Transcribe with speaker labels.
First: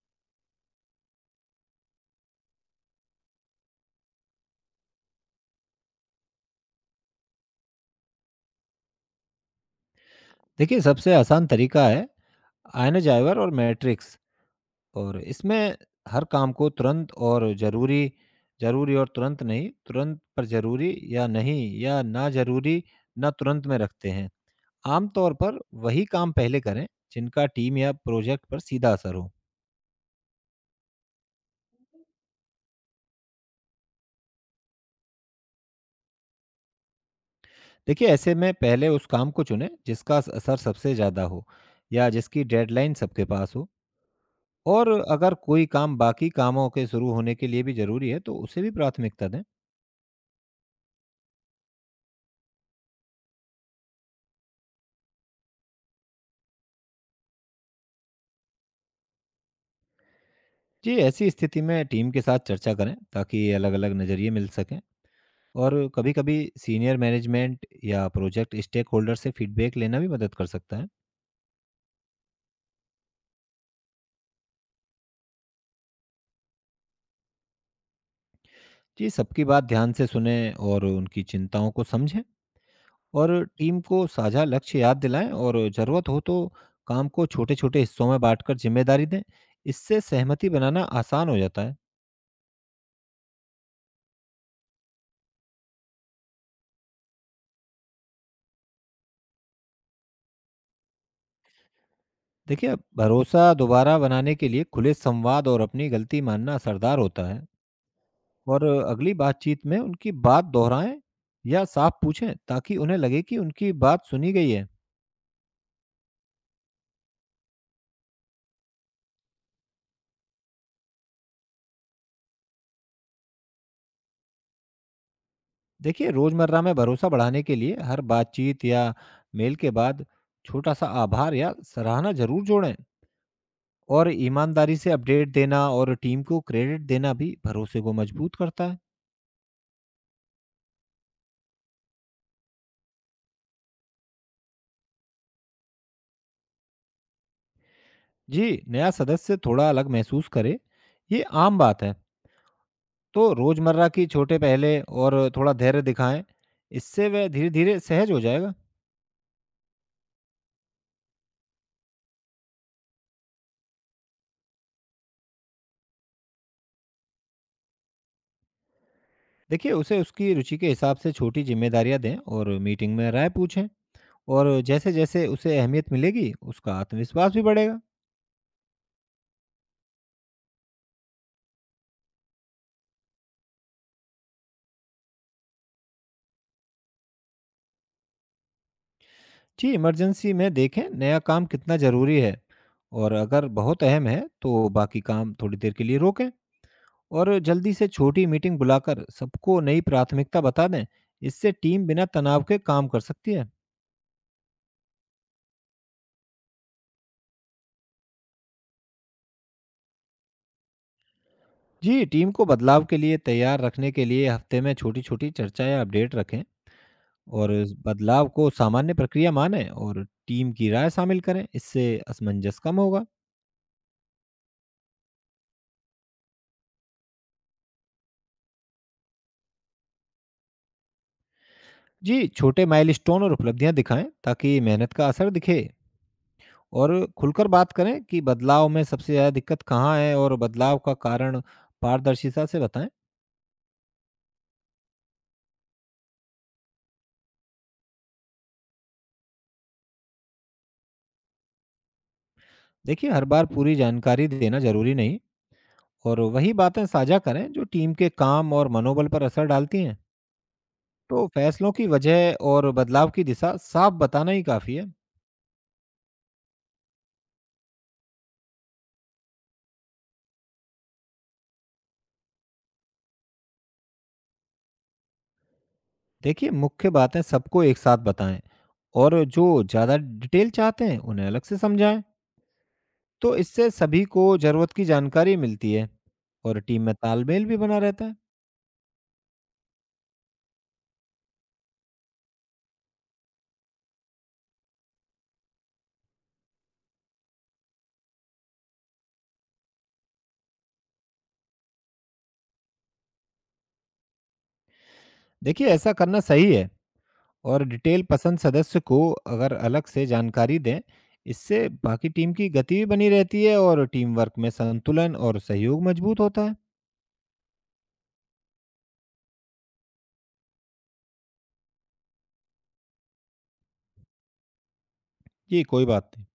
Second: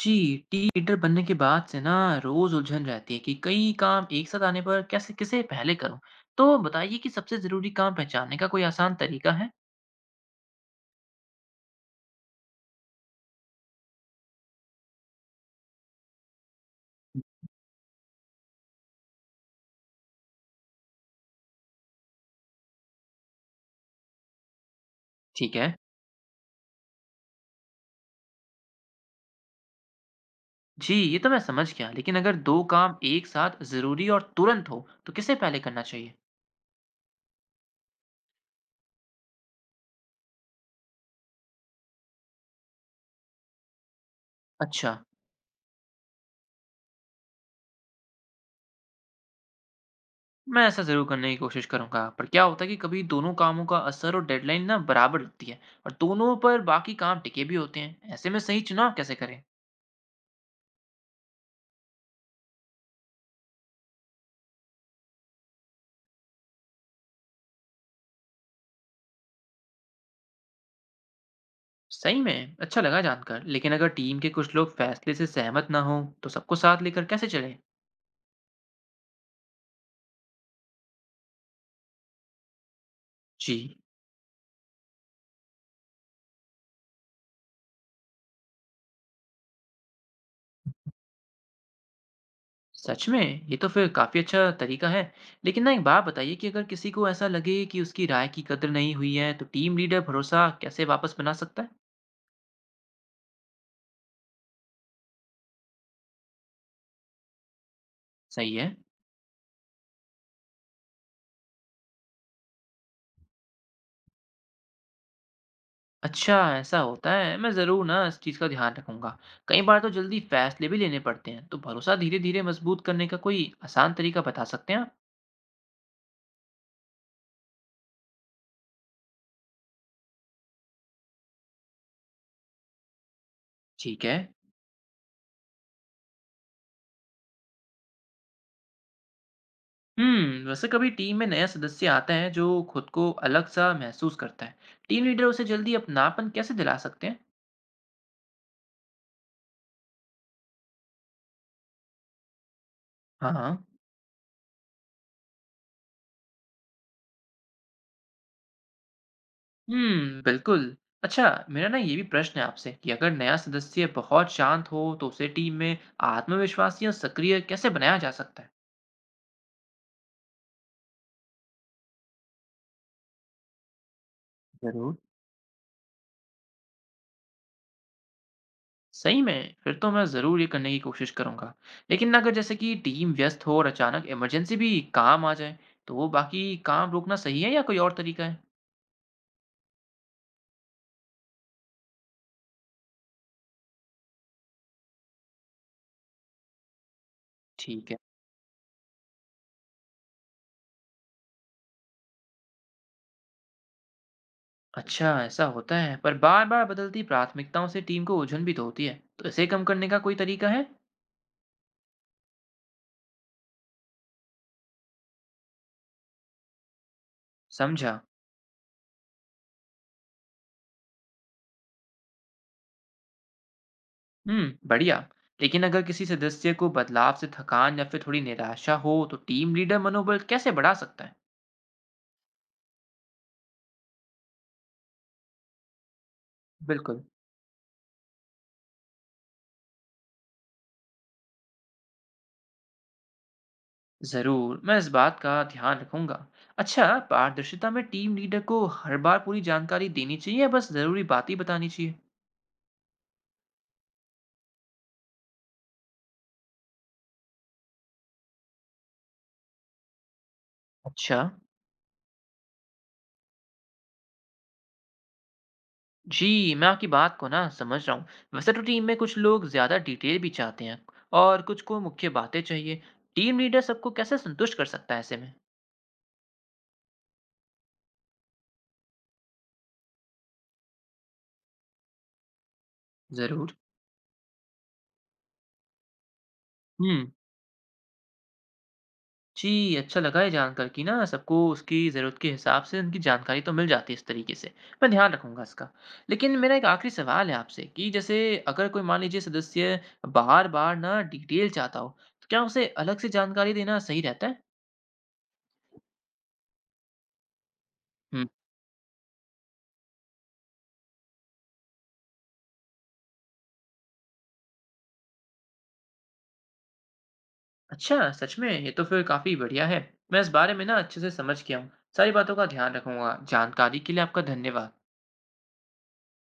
Speaker 1: जी, team leader बनने के बाद से ना रोज़ उलझन रहती है कि कई काम एक साथ आने पर कैसे किसे पहले करूँ? तो बताइए कि सबसे ज़रूरी काम पहचानने का कोई आसान तरीका है?
Speaker 2: देखिए, सबसे आसान तरीका है आयनोज़ाइवर और मैट्रिक्स। और इसमें हर काम को तुरंत और ज़रूरी ज़रूरी और तुरंत नहीं, तुरंत पर ज़रूरी या नहीं या ना ज़रूरी, ना तुरंत में रखते हैं। आमतौर
Speaker 1: ठीक
Speaker 2: पर
Speaker 1: है।
Speaker 2: वही काम पहले करें, जिनका टीम या प्रोजेक्ट पर सीधा असर हो।
Speaker 1: जी, ये तो मैं समझ गया, लेकिन अगर 2 काम एक साथ ज़रूरी और तुरंत हो, तो किसे पहले करना चाहिए?
Speaker 2: देखिए, ऐसे में पहले उस काम को चुनें, जिसका स असर सबसे ज़्यादा हो या जिसकी डेडलाइन सबके पास हो। और
Speaker 1: अच्छा,
Speaker 2: अगर कोई काम बाकी कामों के शुरू होने के लिए भी ज़रूरी है, तो उसे भी प्राथमिकता दें।
Speaker 1: मैं ऐसा ज़रूर करने की कोशिश करूँगा, पर क्या होता है कि कभी दोनों कामों का असर और डेडलाइन ना बराबर लगती है और दोनों पर बाकी काम टिके भी होते हैं। ऐसे में सही चुनाव कैसे करें?
Speaker 2: जी, ऐसी स्थिति में टीम के साथ चर्चा करें ताकि अलग-अलग नज़रिए मिल सकें। और कभी-कभी सीनियर मैनेजमेंट या प्रोजेक्ट स्टेक होल्डर से फीडबैक लेना भी मदद कर सकता है।
Speaker 1: सही में अच्छा लगा जानकर। लेकिन अगर टीम के कुछ लोग फैसले से सहमत ना हों तो सबको साथ लेकर कैसे चलें?
Speaker 2: जी, सबकी बात ध्यान से सुनें और उनकी चिंताओं को समझें। और
Speaker 1: जी।
Speaker 2: टीम को साझा लक्ष्य याद दिलाएं और ज़रूरत हो तो काम को छोटे-छोटे हिस्सों में बाँटकर जिम्मेदारी दें। इससे सहमति बनाना आसान हो जाता है।
Speaker 1: सच में ये तो फिर काफ़ी अच्छा तरीका है। लेकिन ना एक बात बताइए कि अगर किसी को ऐसा लगे कि उसकी राय की कदर नहीं हुई है तो टीम लीडर भरोसा कैसे वापस बना सकता है?
Speaker 2: देखिए, भरोसा दोबारा बनाने के लिए खुले संवाद और अपनी गलती मानना असरदार होता है।
Speaker 1: सही
Speaker 2: और
Speaker 1: है।
Speaker 2: अगली बातचीत में उनकी बात दोहराएँ या साफ पूछें ताकि उन्हें लगे कि उनकी बात सुनी गई है।
Speaker 1: अच्छा ऐसा होता है, मैं ज़रूर ना इस चीज़ का ध्यान रखूंगा। कई बार तो जल्दी फैसले भी लेने पड़ते हैं, तो भरोसा धीरे धीरे मजबूत करने का कोई आसान तरीका बता सकते हैं आप?
Speaker 2: देखिए, रोज़मर्रा में भरोसा बढ़ाने के लिए हर बातचीत या मेल के बाद छोटा-सा आभार या सराहना ज़रूर जोड़ें।
Speaker 1: ठीक
Speaker 2: और
Speaker 1: है।
Speaker 2: ईमानदारी से अपडेट देना और टीम को क्रेडिट देना भी भरोसे को मजबूत करता है।
Speaker 1: हम्म, वैसे कभी टीम में नया सदस्य आता है जो खुद को अलग सा महसूस करता है। टीम लीडर उसे जल्दी अपनापन कैसे दिला सकते हैं?
Speaker 2: जी, नया सदस्य थोड़ा अलग महसूस करे, ये आम बात है।
Speaker 1: हाँ
Speaker 2: तो
Speaker 1: हाँ।
Speaker 2: रोज़मर्रा की छोटे पहले और थोड़ा धैर्य दिखाएँ, इससे वह धीरे-धीरे सहज हो जाएगा।
Speaker 1: हम्म, बिल्कुल। अच्छा, मेरा ना ये भी प्रश्न है आपसे कि अगर नया सदस्य बहुत शांत हो तो उसे टीम में आत्मविश्वासी या सक्रिय कैसे बनाया जा सकता है?
Speaker 2: देखिए, उसे उसकी रुचि के हिसाब से छोटी ज़िम्मेदारियाँ दें और मीटिंग में राय पूछें। और
Speaker 1: जरूर।
Speaker 2: जैसे-जैसे उसे अहमियत मिलेगी, उसका आत्मविश्वास भी बढ़ेगा।
Speaker 1: सही में फिर तो मैं ज़रूर ये करने की कोशिश करूंगा। लेकिन ना अगर जैसे कि टीम व्यस्त हो और अचानक इमरजेंसी भी काम आ जाए तो वो बाकी काम रोकना सही है या कोई और तरीका है?
Speaker 2: जी, इमरजेंसी में देखें नया काम कितना ज़रूरी है। और अगर बहुत अहम है, तो बाकी काम थोड़ी देर के लिए रोकें और जल्दी से
Speaker 1: ठीक है।
Speaker 2: छोटी मीटिंग बुलाकर सबको नई प्राथमिकता बता दें। इससे टीम बिना तनाव के काम कर सकती है।
Speaker 1: अच्छा ऐसा होता है, पर बार बार बदलती प्राथमिकताओं से टीम को उलझन भी तो होती है, तो इसे कम करने का कोई तरीका है?
Speaker 2: जी, टीम को बदलाव के लिए तैयार रखने के लिए हफ्ते में छोटी-छोटी चर्चा या अपडेट रखें। और इस
Speaker 1: समझा।
Speaker 2: बदलाव को सामान्य प्रक्रिया मानें और टीम की राय शामिल करें, इससे असमंजस कम होगा।
Speaker 1: हम्म, बढ़िया। लेकिन अगर किसी सदस्य को बदलाव से थकान या फिर थोड़ी निराशा हो तो टीम लीडर मनोबल कैसे बढ़ा सकता है?
Speaker 2: जी, छोटे माइलस्टोन और उपलब्धियां दिखाएं ताकि मेहनत का असर दिखे। और
Speaker 1: बिल्कुल।
Speaker 2: खुलकर बात करें कि बदलाव में सबसे ज़्यादा दिक्कत कहाँ है और बदलाव का कारण पारदर्शिता से बताएं।
Speaker 1: जरूर मैं इस बात का ध्यान रखूंगा। अच्छा, पारदर्शिता में टीम लीडर को हर बार पूरी जानकारी देनी चाहिए या बस जरूरी बात ही बतानी चाहिए?
Speaker 2: देखिए, हर बार पूरी जानकारी देना जरूरी नहीं। और वही बातें साझा करें जो टीम के काम और मनोबल पर असर डालती हैं।
Speaker 1: अच्छा।
Speaker 2: तो फैसलों की वजह और बदलाव की दिशा साफ बताना ही काफ़ी है।
Speaker 1: जी, मैं आपकी बात को ना समझ रहा हूँ। वैसे तो टीम में कुछ लोग ज़्यादा डिटेल भी चाहते हैं और कुछ को मुख्य बातें चाहिए। टीम लीडर सबको कैसे संतुष्ट कर सकता है ऐसे में?
Speaker 2: देखिए, मुख्य बातें सबको एक साथ बताएँ और जो ज़्यादा डिटेल चाहते हैं, उन्हें अलग से समझाएँ। तो
Speaker 1: जरूर।
Speaker 2: इससे सभी को ज़रूरत की जानकारी मिलती है और टीम में
Speaker 1: हुँ।
Speaker 2: तालमेल भी बना रहता है।
Speaker 1: जी, अच्छा लगा ये जानकर कि ना सबको उसकी ज़रूरत के हिसाब से उनकी जानकारी तो मिल जाती है इस तरीके से। मैं ध्यान रखूँगा इसका। लेकिन मेरा एक आखिरी सवाल है आपसे कि जैसे अगर कोई मान लीजिए सदस्य बार-बार ना डिटेल चाहता हो, तो क्या उसे अलग से जानकारी देना सही रहता
Speaker 2: देखिए, ऐसा करना सही है। और डिटेल
Speaker 1: है?
Speaker 2: पसंद सदस्य को अगर अलग से जानकारी दें, इससे बाकी टीम की गति भी बनी रहती है और टीम वर्क में संतुलन और सहयोग मजबूत होता है।
Speaker 1: अच्छा सच में ये तो फिर काफ़ी बढ़िया है। मैं इस बारे में ना अच्छे से समझ गया हूँ। सारी बातों का ध्यान रखूँगा। जानकारी के लिए आपका धन्यवाद।
Speaker 2: जी, कोई बात नहीं।